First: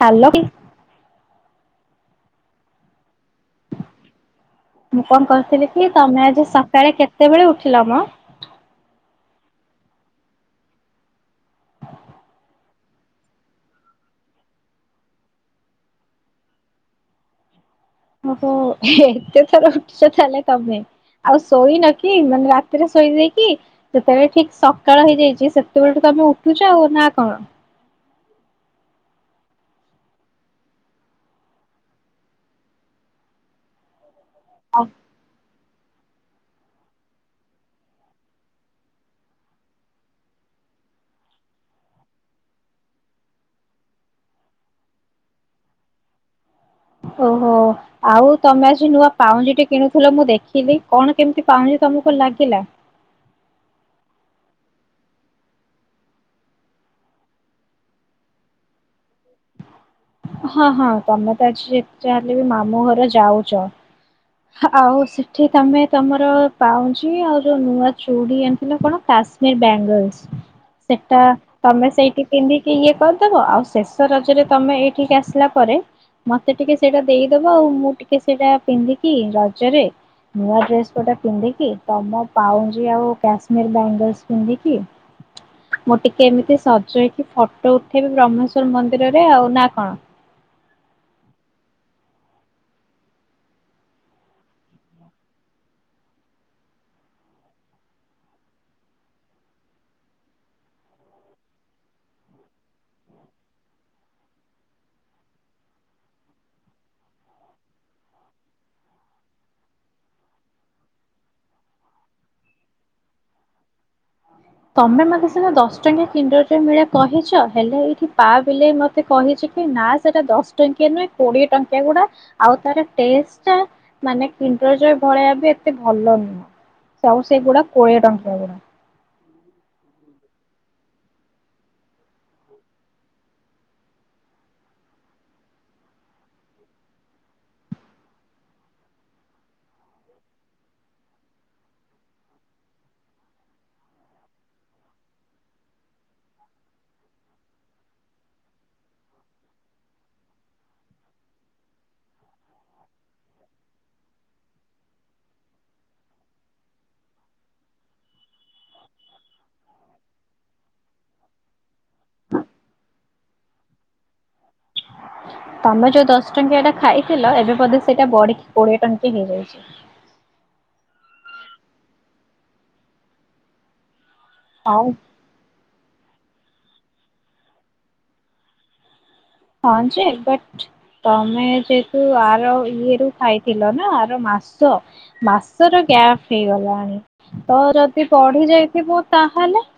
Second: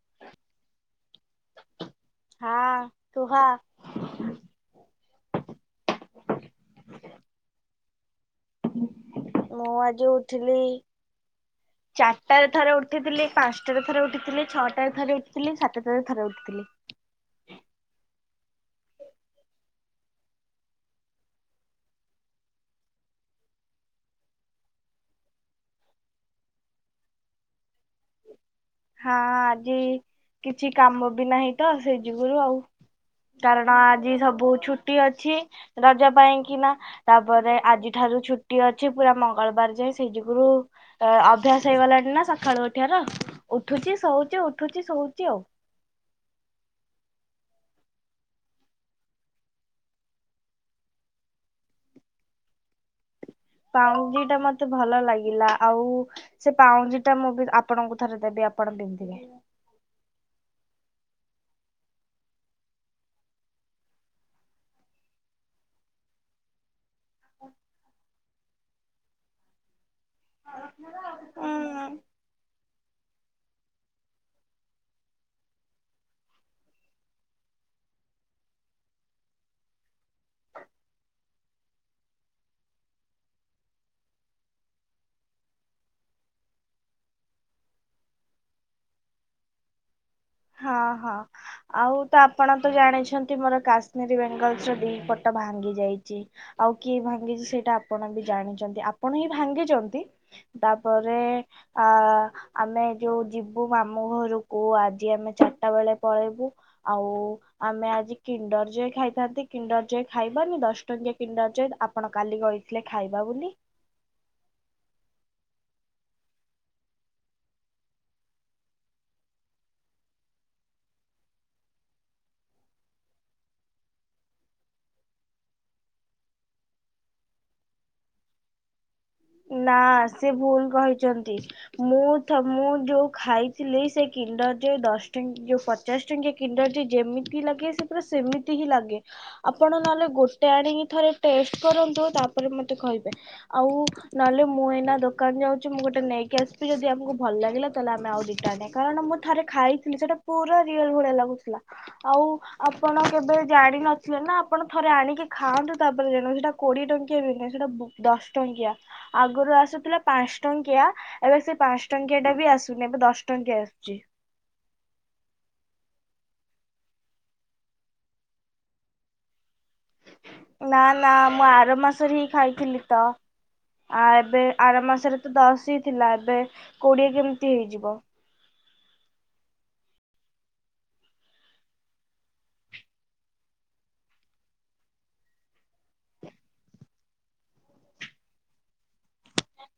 Hello. ହଁ କୁହ ମୁଁ କଣ କହୁଥିଲି କି ତମେ ଆଜି ସକାଳେ କେ ତେବେଳେ ଉଠିଲ ମ? ମୁଁ ଆଜି ଉଠିଲି, ଚାରିଟାରେ ଥରେ ଉଠିଥିଲି ପାଞ୍ଚଟାରେ ଥରେ ଉଠିଥିଲି ଛଅଟାରେ ଥରେ ଉଠିଥିଲି ସାତଟାରେ ଥରେ ଉଠିଥିଲି। ଓହୋଃ ଏତେ ଥର ଉଠୁଛ ତାହେଲେ ତମେ, ଆଉ ଶୋଇନ କି ମାନେ ରାତିରେ ଶୋଇ ଦେଇକି ଯେତେବେଳେ ଠିକ୍ ସକାଳ ହେଇଯାଇଛି ସେତେବେଳଠୁ ତମେ ଉଠୁଛ ଆଉ ନା କଣ? ହଁ ଆଜି କିଛି କାମ ବି ନାହିଁ ତ ସେ ଯୁଗୁରୁ ଆଉ, କାରଣ ଆଜି ସବୁ ବହୁତ ଛୁଟି ଅଛି। ରଜ ପାଇଁକି ନା, ତାପରେ ଆଜିଠାରୁ ଛୁଟି ଅଛି ପୁରା ମଙ୍ଗଳବାର ଯାଏଁ ସେଇ ଯୁଗୁରୁ ଅଭ୍ୟାସ ହେଇଗଲାଣି ନା ସକାଳୁ ଉଠିବାର ଉଠୁଛି ଶୋଉଛି ଉଠୁଛି ଶୋଉଛି ଆଉ। ଓହୋଃ, ଆଉ ତମେ ଆଜି ନୂଆ ପାଉଁଜିଟି କିଣୁଥିଲ ମୁଁ ଦେଖିଲି, କଣ କେମିତି ପାଉଁଜି ତମକୁ ଲାଗିଲା? ପାଉଁଜିଟା ମତେ ଭଲ ଲାଗିଲା ଆଉ ସେ ପାଉଁଜିଟା ମୁଁ ବି ଆପଣଙ୍କୁ ଥରେ ଦେବି ଆପଣ ପିନ୍ଧିବେ। ହଁ ହଁ ତମେ ତ ଆଜି [inaudible] ଯାହେଲେ ବି ମାମୁଁ ଘର ଯାଉଛ। ଆଉ ସେଠି ତମେ ତମର ପାଉଁଜ୍ ଜି ଆଉ ଯୋଉ ନୂଆ ଚୁଡ଼ି [inaudible] କିୁ କଣ କାଶମୀର ବ୍ୟାଙ୍ଗଲସ ସେଟା ତମେ ଉଁ ସେଇଠି ପିନ୍ଧିକି ଇଏ କର ବ ଆଉ ଶେଷ ରଜରେ ତମେ ଏଇଠିକି ଆସିଲା ପରେ, ମତେ ଟିକେ ସେଇଟା ଦେଇଦବ ଆଉ। ମୁଁ ଟିକେ ସେଇଟା ପିନ୍ଧିକି କି ରଜରେ, ନୂଆ ଡ୍ରେସ ଗୋଟା ପିନ୍ଧିକି ତମ ପାଉଜି ଆଉ କାଶ୍ମୀର ବେଙ୍ଗଲସ ପିନ୍ଧିକି, ମୁଁ ଟିକେ ଏମିତି ସଜ ହେଇକି ଫଟୋ ଉଠେଇବି ବ୍ରହ୍ମେଶ୍ଵର ମନ୍ଦିରରେ ଆଉ ନା କଣ? ହଁ ହଁ ଆଉ ତ ଆପଣ ତ ଜାଣିଛନ୍ତି ମୋର କାଶ୍ମୀରୀ ବେଙ୍ଗଲ ଚୁଡ଼ି ଦି ପଟ ଭାଙ୍ଗି ଯାଇଚି। ଆଉ କିଏ ଭାଙ୍ଗିଚି ସେଇଟା ଆପଣ ବି ଜାଣିଛନ୍ତି। ଆପଣ ହିଁ ଭାଙ୍ଗିଚନ୍ତି, ତାପରେ ଆ ଆମେ ଯଉ ଯିବୁ ମାମୁ ଘରକୁ ଆଜି ଆମେ ଚାରିଟା ବେଳେ ପଳେଇବୁ ଆଉ ଆମେ ଆଜି କିଣ୍ଡର୍ ଜୟ ଖାଇଥାନ୍ତି କିଣ୍ଡର୍ ଜୟ ଖାଇବାନି। ଦଶ ଟଙ୍କିଆ କିଣ୍ଡର୍ ଜୟ ଆପଣ କାଲି କହିଥିଲେ ଖାଇବା ବୋଲି। ତମେ ମତେ ସିନା ଦଶ ଟଙ୍କିଆ କିଣ୍ଡର ଜୟ ମିଳି କହିଚ। ହେଲେ ଏଇଠି ପା ବିଲେଇ ମତେ କହିଛି କି ନା ସେଟା ଦଶ ଟଙ୍କିଆ ନୁହେଁ, କୋଡିଏ ଟଙ୍କିଆ ଗୁଡା। ଆଉ ତାର ଟେଷ୍ଟ ଟା ମାନେ କିଣ୍ଡର ଜୟ ଭଳିଆ ବି ଏତେ ଭଲ ନୁହଁ। ସବୁ ସେଗୁଡା କୋଡିଏ ଟଙ୍କିଆ ଗୁଡା। ନା ସେ ଭୁଲ କହିଚନ୍ତି। ମୁଁ ତ ମୁଁ ଯଉ ଖାଇଥିଲି ସେ କିଣ୍ଡର ଯୟ ଦଶ ଟ ଯୋଉ ପଚାଶ ଟଙ୍କିଆ କିଣ୍ଡର ଯେମିତି ଲାଗେ ସେ ପୁରା ସେମିତି ହିଁ ଲାଗେ। ଆପଣ ନହେଲେ ଗୋଟେ ଆଣିକି ଥରେ ଟେଷ୍ଟ କରନ୍ତୁ ତାପରେ ମତେ କହିବେ। ଆଉ ନହେଲେ ମୁଁ ଏଇନା ଦୋକାନ ଯାଉଚି। ମୁଁ ଗୋଟେ ନେଇକି ଆସିବି ଯଦି ଆମକୁ ଭଲ ଲାଗିଲା ତାହେଲେ ଆମେ ଆଉ ଦିଟା ଆଣିବା। କାରଣ ମୁଁ ଥରେ ଖାଇଥିଲି ସେଇଟା ପୁରା ରିଅଲ ଭଳିଆ ଲାଗୁଥିଲା। ଆଉ ଆପଣ କେବେ ଜାଣିନଥିଲେ ନା ଆପଣ ଥରେ ଆଣିକି ଖାଆନ୍ତୁ ତାପରେ ଜାଣ ସେଇଟା କୋଡିଏ ଟଙ୍କିଆ ବି ନାହିଁ ସେଇଟା ଦଶ ଟଙ୍କିଆ। ଆଗରୁ ଆସୁଥିଲା ପାଞ୍ଚ ଟଙ୍କିଆ। ଏବେ ସେ ପାଞ୍ଚ ଟଙ୍କିଆ ଟା ବି ଆସୁନି ଏବେ ଦଶ ଟଙ୍କିଆ ଆସୁଚି। ତମେ ଯଉ ଦଶ ଟଙ୍କିଆ ଟା ଖାଇଥିଲ ଏବେ ବୋଧେ ସେଇଟା ବଢିକି କୋଡିଏ ଟଙ୍କି ହେଇଯାଇଚି। ନା ନା ମୁଁ ଆର ମାସରେ ହିଁ ଖାଇଥିଲି ତ। ଆ ଏବେ ଆର ହଉ ମାସରେ ତ ଦଶ ହି ଥିଲା। ଏବେ କୋଡିଏ କେମିତି ହେଇଯିବ? ହଁ ଯେ ବଟ ତମେ ଯେହେତୁ ଆର ଇଏ ରୁ ଖାଇଥିଲ ନା, ଆର ମାସ ମାସ ର ଗ୍ୟାପ ହେଇଗଲାଣି ତ ଯଦି ପଢି ଯାଇଥିବୁ ତାହେଲେ?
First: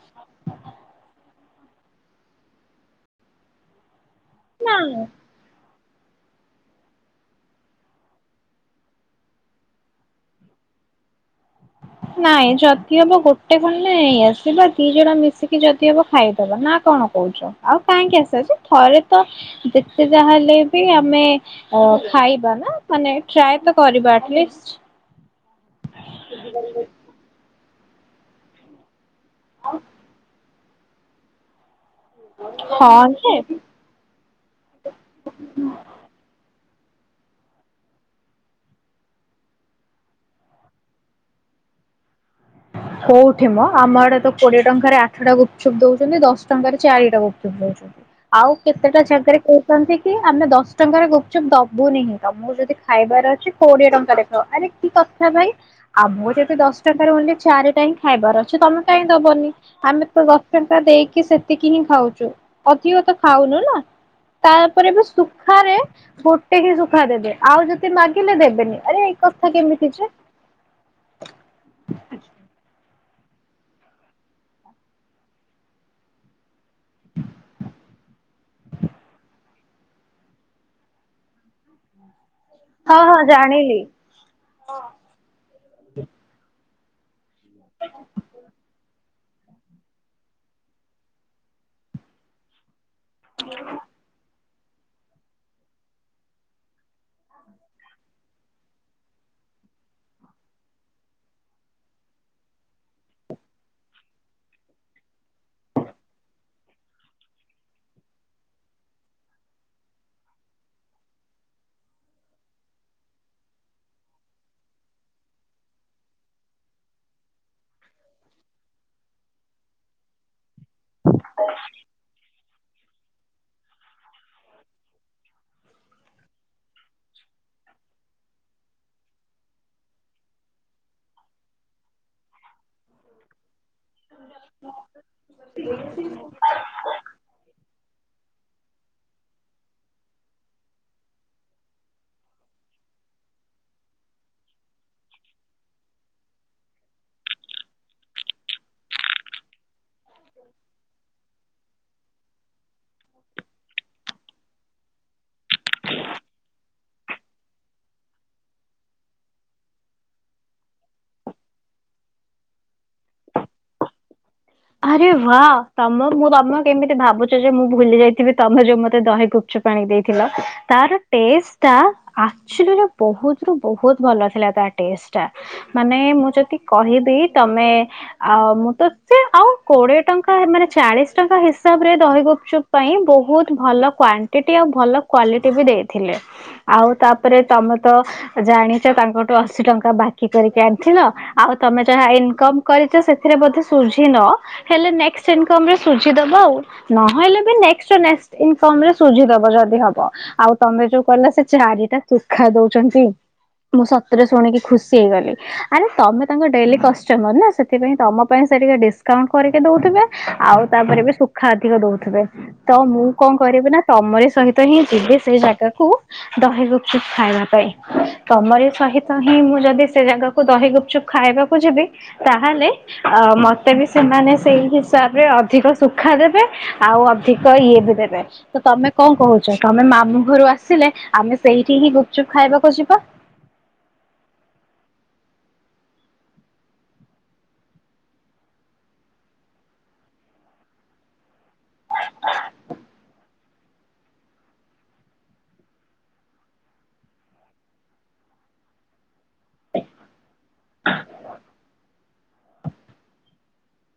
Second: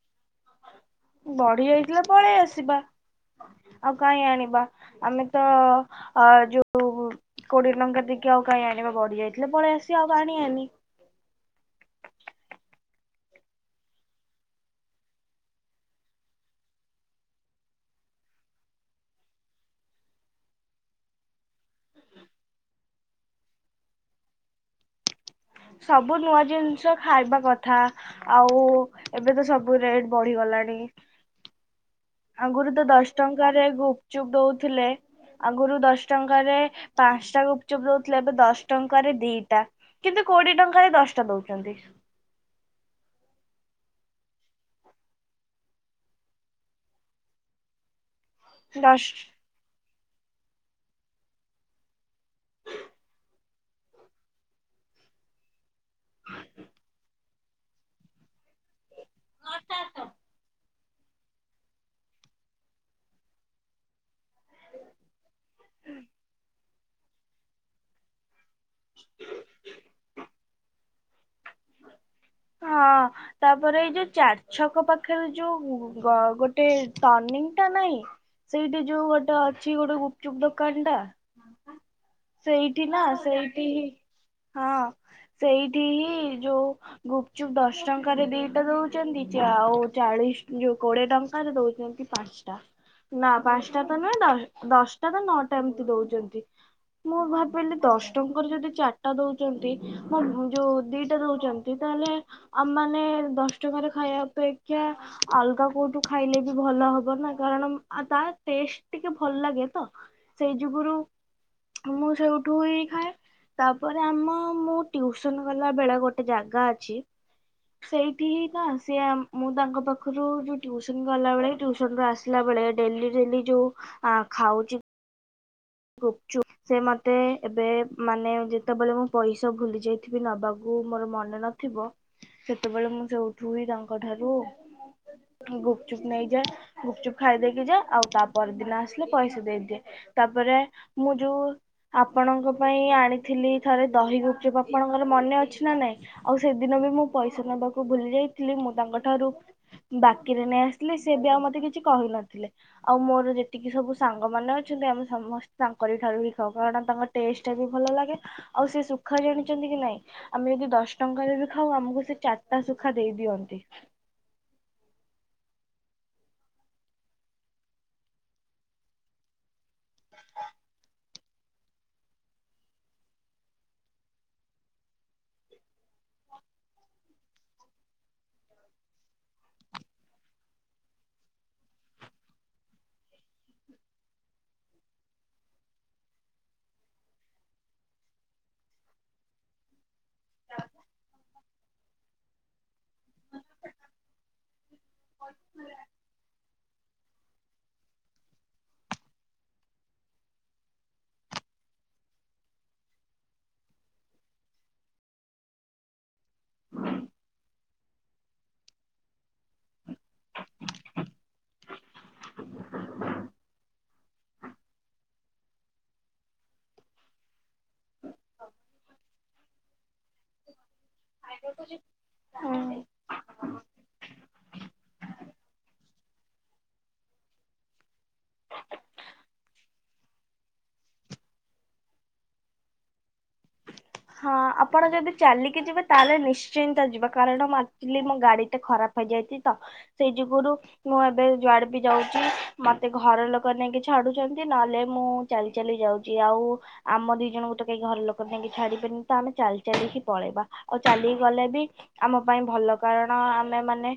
ବଢିଯାଇଥିଲେ ପଳେଇ ଆସିବା। ଆଉ କାହିଁ ଆଣିବା ନାଇଁ ଆମେ ତ ଅ ଯଉ କୋଡିଏ ଟଙ୍କା ଦେଇକି ଆଉ କାହିଁ ଆଣିବା ବଢି ଯାଇଥିଲେ ପଳେଇ ଆସିବା ଆଉ ଆଣିବାନି? ନାଇଁ ଯଦି ହବ ଗୋଟେ ଖଣ୍ଡେ ନେଇ ଆସିବା ଦି ଜଣ ମିଶିକି ଯଦି ହବ ଖାଇଦବା ନା କଣ କହୁଚ? ଆଉ କାହିଁକି ଆସଛି ଥରେ ତ ଯେତେ ଯାହା ହେଲେ ବି ଆମେ ଖାଇବା ନା ମାନେ ଟ୍ରାଏ ତ କରିବା ଏଟଲିଷ୍ଟ? ସବୁ ନୂଆ ଜିନିଷ ଖାଇବା କଥା। ଥା। ଆଉ ଏବେ ତ ସବୁ ରେଟ୍ ବଢିଗଲାଣି। [inaudible] ଆଗରୁ ତ ହଁ ଦଶ ଯେ ଟଙ୍କାରେ ଗୁପଚୁପ ଦଉଥିଲେ। ଆଗରୁ ଦଶ ଟଙ୍କାରେ ପାଞ୍ଚଟା ଗୁପଚୁପ ଦଉଥିଲେ। ଏବେ ଦଶ ଟଙ୍କାରେ ଦିଟା କିନ୍ତୁ କୋଡିଏ ଟଙ୍କାରେ ଦଶଟା ଦଉଚନ୍ତି। କୋଉଠି ମ ଆମ ଆଡେ ତ କୋଡିଏ ଟଙ୍କାରେ ଆଠଟା ଗୁପଚୁପ ଦଉଚନ୍ତି। ଦଶ ଟଙ୍କାରେ ଚାରିଟା ଗୁପଚୁପ ଦଉଚନ୍ତି। ଆଉ କେତେଟା ଦଶ ଜାଗାରେ କହୁଚନ୍ତି କି ଆମେ ଦଶ ଟଙ୍କାର ଗୁପଚୁପ ଦବୁନି ହି, ତମକୁ ଯଦି ଖାଇବାର ଅଛି କୋଡିଏ ଟଙ୍କାରେ ଖାଅ। ଆରେ କି କଥା ଭାଇ? ଆମ ଯଦି ଦଶ ଟଙ୍କାରେ ବୋଲି ଚାରିଟା ହିଁ ଖାଇବାର ଅଛି। ତମେ କାଇଁ ଦବନି? ଆମେ ତ ଦଶ ଟ ଙ୍କା ଦେଇକି ସେତିକି ହିଁ ଖାଉଚୁ। ଅଧିକ ତ ଖାଉନୁ ନା? ତାପରେ ବି ଶୁଖାରେ ଗୋଟେ ହି ଶୁଖା ଦେବେ। ଆଉ ଯଦି ମାଗିଲେ ଦେବେନି। ଆରେ ଏଇ କଥା କେମିତି ଯେ? ହଁ ତାପରେ ଏଇ ଯଉ ଚାର ଛକ ପାଖରେ ଯଉ ଗ ଗୋଟେ ଗୋଟେ ଟର୍ଣିଂ ଟା ନାଇଁ ସେଇଠି ଯଉ ଗୋଟେ ଅ ଅଛି ଗୋଟେ ଗୁପଚୁପ ଦୋକାନ ଟା। ସେଇଠି ହଁ ନା ହଁ ସେଇଠି ଜାଣିଲି। ହିଁ, ହଁ ସେଇଠି ହିଁ ଯଉ ଗୁପ୍ ଚୁପ୍ ଦଶ ଟଙ୍କାରେ ଦିଇଟା ଦଉ ଆଉ ଚାଳିଶ ଯୋଉ କୋଡିଏ ଟଙ୍କାରେ ଦଉଛନ୍ତି ପାଞ୍ଚଟା। ନା ପାଞ୍ଚଟା ତ ନୁହେଁ ଦଶ ଦଶଟା ନା ନଅଟା ଏମିତି ଦଉଛନ୍ତି ମୁଁ ଭାବିଲି ଦଶ ଟଙ୍କାର ଯଦି ଚାରିଟା ଦଉଛନ୍ତି ମୋ ଯୋଉ ଦିଟା ଦଉଛନ୍ତି। ତାହେଲେ ଆମ ମାନେ ଦଶଟଙ୍କାରେ ଖାଇବା ଅପେକ୍ଷା ଅଲଗା କୋଉଠୁ ଖାଇଲେ ବି ଭଲ ହବ ନା କାରଣ ଆ ତା ଟେଷ୍ଟ ଟିକେ ଭଲ ଲାଗେ ତ ସେଇ ଯୁଗରୁ ମୁଁ ସେଇଠୁ ହି ଖାଏ ତାପରେ ଆମ ମୁଁ ଟିଉସନ ଗଲା ବେଳେ ଗୋଟେ ଯା ଗା ଅଛି ସେଇଠି ହିଁ ନା ସେି ମୁଁ ତାଙ୍କ ପାଖରୁ ଟ୍ୟୁସନ ଗଲାବେଳେ ଟ୍ୟୁସନ ରୁ ଆସା ବେଳେ ଡେଲି ଡେଲି ଯୋଉ ଖାଉଛି ଗୁପଚୁପ୍ ସେ ମତେ ଏବେ ମାନେ ଯେତେବେଳେ ମୁଁ ପଇସା ଭୁଲି ଯାଇଥିବି ନବାକୁ ମୋର ମନେ ନଥିବ ସେତେବେଳେ ମୁଁ ସେଉଠୁ ହି ତାଙ୍କ ଠାରୁ ଗୁପଚୁପ୍ ନେଇଯାଏ ଗୁପଚୁପ୍ ଖାଇଦେଇକି ଯାଏ ଆଉ ତା ପରଦିନ ଆସିଲେ ପଇସା ଦେଇଦିଏ ତାପରେ ମୁଁ ଯୋଉ ଆପଣଙ୍କ ପାଇଁ ଆଣିଥିଲି ଥରେ ଦହି ଗୁପ୍‌ଚୁପ୍ ଆପଣଙ୍କର ମନେ ଅଛି ନା ନାଇଁ ଆଉ ସେଦିନ ବି ମୁଁ ପଇସା ନବାକୁ ଭୁଲି ଯାଇଥିଲି ମୁଁ ତାଙ୍କ ଠାରୁ ବାକିରେ ନେଇ ଆସିଲି ସେ ବି ଆଉ ମତେ କିଛି କିଛି କହିନଥିଲେ ଆଉ ମୋର ଯେତିକି ସବୁ ସାଙ୍ଗ ମାନେ ଅଛନ୍ତି ଆମେ ସମସ୍ତେ ତାଙ୍କରି ଠାରୁ ବି ଖାଉ କାରଣ ତାଙ୍କ ଟେଷ୍ଟ ଟା ବି ଭଲ ଲାଗେ ଆଉ ସେ ସୁଖା ଜାଣିଛନ୍ତି କି ନାଇଁ ଆମେ ଯଦି ଦଶ ଟଙ୍କାରେ ବି ଖାଉ ଆମକୁ ସେ ଚାରିଟା ସୁଖା ଦେଇ ଦିଅନ୍ତି। ଆରେ ୱାଃ ତମ ମୁଁ ତମ କେମିତି ଭାବୁଛ ଯେ ମୁଁ ଭୁଲି ଯାଇଥିବି ତମେ ଯୋଉ ମତେ ଦହି ଗୁପଚୁପ୍ ପାଣି ଦେଇଥିଲ ତାର ଟେଷ୍ଟ ଟା ଏକ୍ଟୁଆଲୀ ବହୁତ ରୁ ବହୁତ ଭଲ ଥିଲା ତା ଟଷ୍ଟ ଟା। ମାନେ ମୁଁ ଯଦି କହିବି ତମେ ଅ ମୁଁ ତ ସେ ଆଉ କୋଡିଏ ଟଙ୍କା ମାନେ ଚାଳିଶ ଟଙ୍କା ହିସାବରେ ଦହିଗୁପଚୁପ ପାଇଁ ବହୁତ ଭଲ କ୍ଵାଣ୍ଟିଟି ଆଉ ଭଲ କ୍ଵାଲିଟି ବି ଦେଇଥିଲେ ଆଉ ତାପରେ ତମେ ତ ଜାଣିଛ ତାଙ୍କଠୁ ଅଶୀ ଟଙ୍କା ବାକି କରିକି ଆଣିଥିଲ ଆଉ ତମେ ଯାହା ଇନକମ କରିଛ ସେଥିରେ ବଧେ ସୁଝି ନ ହେଲେନେକ୍ସଟ୍ ଇନକମ ରେ ସୁଝି ଦବ ଆଉ। ନହଲେ ବି ନେକ୍ସଟ ଇନ୍କମ ରେ ସୁଝଦବ ଯଦି ହବ ଆଉ ତମେ ଯୋଉ କ ସେ ଚାରିଟା ଶୁଖା ଦଉଛନ୍ତି ମୁଁ ସତରେ ଶୁଣିକି ଖୁସି ହେଇଗଲି ଆରେ ତମେ ତାଙ୍କ ଡେଲି କଷ୍ଟମର ନା ସେଥିପାଇଁ ତମ ପାଇଁ ପାଇଁ ସେ ଟିକେ ଡିସକାଉଣ୍ଟ କରିକି ଦଉଥିବେ ଆଉ ତାପରେ ବି ସୁଖା ଅଧିକ ଦଉଥିବେ ତ ମୁଁ କଣ କରିବି ନା ତମର ସହିତ ହିଁ ଯିବି ସେଇ ଜାଗାକୁ ଦହିିଗୁପଚୁପ ଖାଇବା ପାଇଁ। ତମର ସହିତ ହିଁ ମୁଁ ଯଦି ସେ ଜାଗାକୁ ଦହି ଗୁପଚୁପ ଖାଇବାକୁ ଯିବି ତାହେଲେ ଅ ମତେ ବି ସେମାନେ ସେଇ ହିସାବରେ ଅଧିକ ଶୁଖା ଦେବେ ଆଉ ଅଧିକ ଇଏ ବି ଦେବେ ତ ତମେ କଣ କହୁଛ ତମେ ମାମୁଁ ଘରୁ ଆସିଲେ ଆମେ ସେଇଠି ହିଁ ଗୁପଚୁପ ଖାଇବାକୁ ଯିବା। ହଁ ଆପଣ ଯଦି ଚାଲିକି ଯିବେ ତାହେଲେ ନିଶ୍ଚିନ୍ତ ଯିବ କାରଣ ଆକ୍ଚୁଲି ମୋ ଗାଡି ଟେ ଖରାପ ହେଇଯାଇଛି ତ ସେଇ ଯୁଗୁରୁ ମୁଁ ଏବେ ଯୁଆଡେ ବି ଯାଉଛି ମତେ ଘର ଲୋକ ନେଇକି ଛାଡୁଛନ୍ତି ନହେଲେ ମୁଁ ଚାଲି ଚାଲି ଯାଉଛି ଆଉ ଆମ ଦି ଜଣଙ୍କୁ ତ କେହି ଘର ଲୋକ ନେଇକି ଛାଡି ହ। ତ ଆମେ ଚାଲି ଚାଲିକି ପଳେଇବା ଆଉ ଚାଲି ଗଲେ ବି ଆମ ପାଇଁ ଭଲ କାରଣ ଆମେ ମାନେ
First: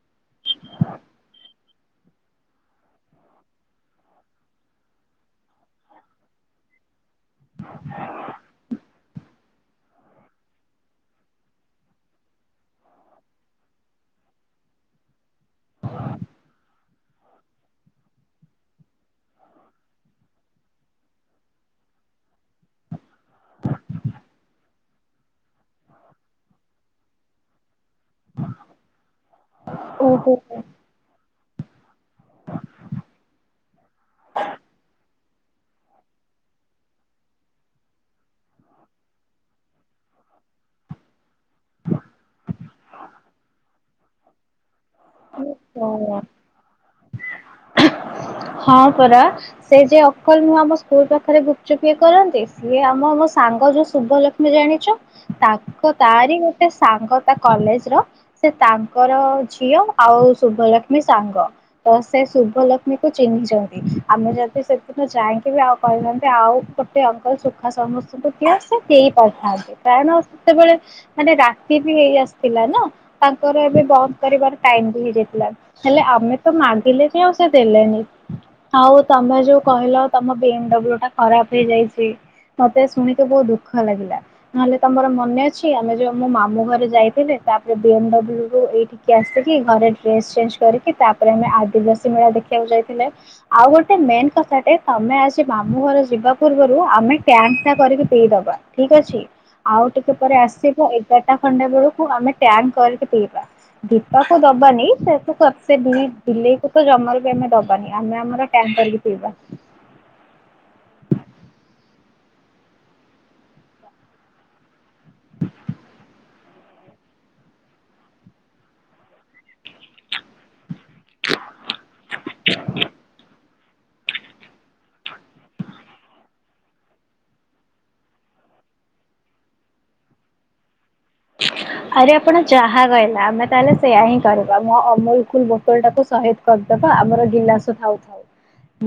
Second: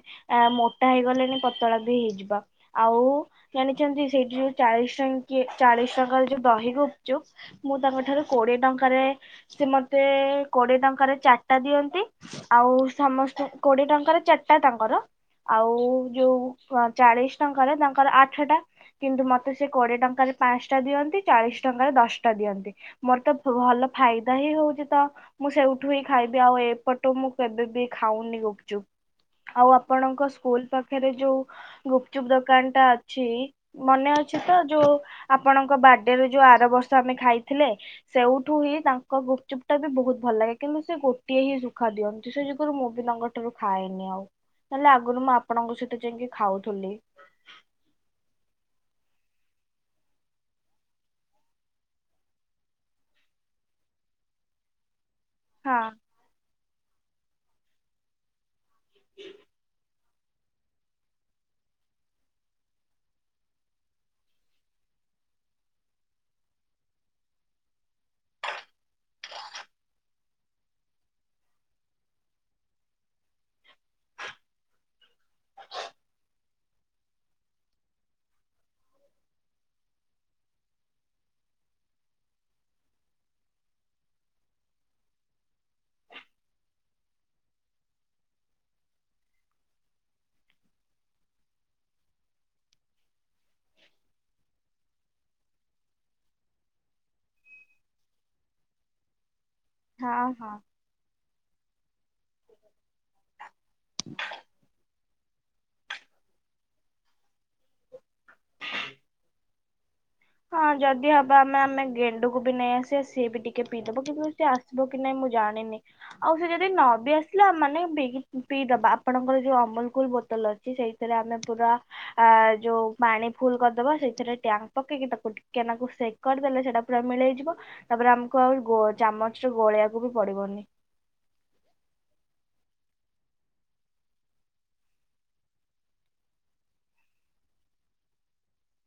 ମୋଟା ହେଇଗଲେଣି ପତଳା ବି ହେଇଯିବ ଆଉ ଜାଣିଛନ୍ତି ସେଇଠି ଯୋଉ ଚାଳିଶ ଟ ଚାଳିଶ ଟଙ୍କାର ଯୋଉ ଦହିଗୁପ୍ ମୁଁ ତାଙ୍କ ଠାରୁ କୋଡିଏ ଟଙ୍କାରେ ସେ ମତେ କୋଡିଏ ଟଙ୍କାରେ ଚାରିଟା ଦିଅନ୍ତି ଆଉ ସମସ୍ତ କୋଡିଏ ଟଙ୍କାରେ ଚାରିଟା ତାଙ୍କର ଆଉ ଯୋଉ ଚାଳିଶ ଟଙ୍କାରେ ତାଙ୍କର ଆଠ ଟା କିନ୍ତୁ ମତେ ସେ କୋଡିଏ ଟଙ୍କାରେ ପାଞ୍ଚ ଟା ଦିଅନ୍ତି ଚାଳିଶ ଟଙ୍କାରେ ଦଶଟା ଦିଅନ୍ତି ମୋର ତ ଭଲ ଫାଇଦ ହିଁ ହଉଛି ତ ମୁଁ ସେଇଠୁ ହିଁ ଖାଇବି ଆଉ ଏପଟ ମୁଁ କେବେବି ଖାଉନି ଗୁପଚୁପ୍ ଆଉ ଆପଣଙ୍କ ସ୍କୁଲ ପାଖରେ ଯୋଉ ଗୁପଚୁପ ଦୋକାନ ଟା ଅଛି ମନେ ଅଛି ତ ଯୋଉ ଆପଣଙ୍କ ବାର୍ଡେ ରୁ ଯୋଉ ଆର ବର୍ଷ ଆମେ ଖାଇଥିଲେ ସେଇଉଠୁ ହିଁ ତା ଗୁପଚୁପ୍ ଟା ବି ବହୁତ ଭଲ ଲାଗେ କିନ୍ତୁ ସେ ଗୋ ଟଟିେ ହିଁ ସୁଖାିଅନ୍ତି ସେ ମୁଁ ବି ତାଙ୍କ ଠାରୁ ଖାଏନି ଆଉ ନହେଲେ ଆଗରୁ ମୁଁ ଆପଣଙ୍କ ସହିତ ଯାଇକି ଖାଉଥିଲି। ହଁ ପରା ସେ ଯେ ଅକଲ ମୁହଁ ଆମ ସ୍କୁଲ ପାଖରେ ଗୁପଚୁପିଏ କରନ୍ତି ସିଏ ଆମ ମମ ସାଙ୍ଗ ଯୋଉ ଶୁଭ ଲକ୍ଷ୍ମୀ ଜାଣିଛ। ହଁ ତାଙ୍କ ତାରି ଗୋଟେ ସାଙ୍ଗ ତା କଲେଜ ର ସେ ତାଙ୍କର ଝିଅ ଆଉ ଶୁଭଲକ୍ଷ୍ମୀ ସାଙ୍ଗ ତ ସେ ଶୁଭଲକ୍ଷ୍ମୀକୁ ଚିହ୍ନିଛନ୍ତି ଆମେ ଯଦି ସେଦିନ ଯାଇକି ବି ଆଉ କହିନାହାନ୍ତି ଆଉ ଗୋଟେ ଅଙ୍କଲ ସୁଖା ସମସ୍ତଙ୍କୁ ଦଏ ସେ ଦେଇପାରିଥାନ୍ତି କାରଣ ସେତେବେଳେ ମାନେ ରାତି ବି ହେଇ ଆସିଥିଲା ନା ତାଙ୍କର ଏବେ ବନ୍ଦ କରିବାର ଟାଇମ ହେଲେ ଆମେ ତ ମା ଦେଲେ କି ଆଉ ସେ ଦେଲେନି ଆଉ ତମେ ଯୋଉ କହିଲ ତମ ବି ଏମଡବ୍ଲୁ ଟା ଖରାପ ହେଇଯାଇଛି ମତେ ଶୁଣିକି ବହୁତ ଦୁଃଖ ଲାଗିଲା ନହେଲେ ତମର ମନେ ଅଛି ଆମେ ଯୋଉ ମୋ ମାମୁଁ ଘରେ ଯାଇଥିଲେ ତାପରେ ବିଏମଡବ୍ଲୁ ରୁ ଏଇଠିକି ଆସିକି ଘରେ ଡେସ ଚେଞଜ କରିକି ତାପରେ ଆମେ ଆଦିବାସୀ ମେଳା ଦେଖିବାକୁ ଯାଇଥିଲେ ଆଉ ଗୋଟେ ମେନ କଥାଟେ ତମେ ଆଜି ମାମୁଁ ଘର ଯିବା ପୂର୍ବରୁ ଆମେ ଟାସ୍କ ଟା କରିକି ଦେଇଦବା ଠିକ ଅଛି। ଆଉ ଟିକେ ହଁ ପରେ ହଁ। ଆସିବ ଏଗାରଟା ଖଣ୍ଡେ ବେଳୁ ଆମେ ଟାଙ୍କ କରିକି ପିବା ଦୀପାକୁ ଦବାନି [unintelligible] ବିଲେଇକୁ ତ ଜମାରୁ ବି ଆମେ ଦବାନି ଆମେ ଆମର ଟ୍ୟାନ୍ କରିକି ପିଇବା। ହଁ ଯଦି ହବ ଆମେ ଆମେ ଗେଣ୍ଡୁକୁ ବି ନେଇ ଆସିବା ସିଏ ବି ଟିକେ ପିଇଦବ କିନ୍ତୁ ସିଏ ଆସିବ କି ନାଇଁ ମୁଁ ଜାଣିନି ଆଉ ସେ ଯଦି ନବି ଆସିଲେ ଆମ ମାନେ ପି ପିଇଦବା ଆପଣଙ୍କର ଯୋଉ ଅମଲ କୁଲ ବୋତଲ ଅଛି ସେଇଥିରେ ଆମେ ପୁରା ଅ ଯୋଉ ପାଣି ଫୁଲ କରିଦେବା ସେଥିରେ ଟ୍ୟାଙ୍କ ପକେଇକି ତାକୁ ଟି କେନାକୁ ସେକ କରିଦେଲେ ସେଟା ପୁରା ମିଳେଇଯିବ ତାପରେ ଆମକୁ ଆ ଚାମଚ ରେ ଗୋଳେଇବାକୁ ବି ପଡିବନି। ଆରେ ଆପଣ ଯାହା କହିଲା ଆମେ ତାହେଲେ ସେଇୟା ହିଁ କରିବା ମୋ ଅମୁଲ କୁଲ ବୋତଲ ଟାକୁ ସହିଦ କରିଦବା ଆମର ଗିଲାସ ଥାଉ ଥାଉ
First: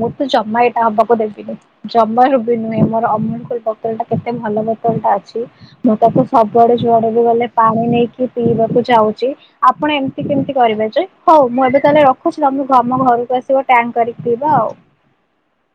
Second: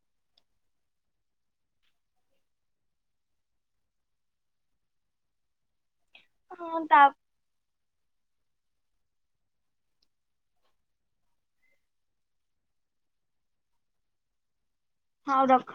ମୁଁ ତ ଜମା ଏଇଟା ହବାକୁ ଦେବିନି ଜମାରୁ ବି ନୁହେଁ ମୋର ଅମୁଲ କୁଲ ବୋତଲ ଟା କେତେ ଭଲ ବୋତଲ ଟା ଅଛି। ମଁତାକୁ ସବୁଆଡେ ହଁ ତା ଯୁଆଡ଼େ ଗଲେ ପାଣି ନେଇକି ପିଇବାକୁ ଯାଉଛି ଆପଣ ଏମିତି କେମିତି କରିବେ ଯେ ହଉ ମୁଁ ଏବେ ତାହେଲେ ରଖୁଛି ତମକୁ ଘରକୁ ଆସିବ ଟ୍ୟାଙ୍କ କରିକି ପିଇବା ଆଉ। ହଉ ରଖ।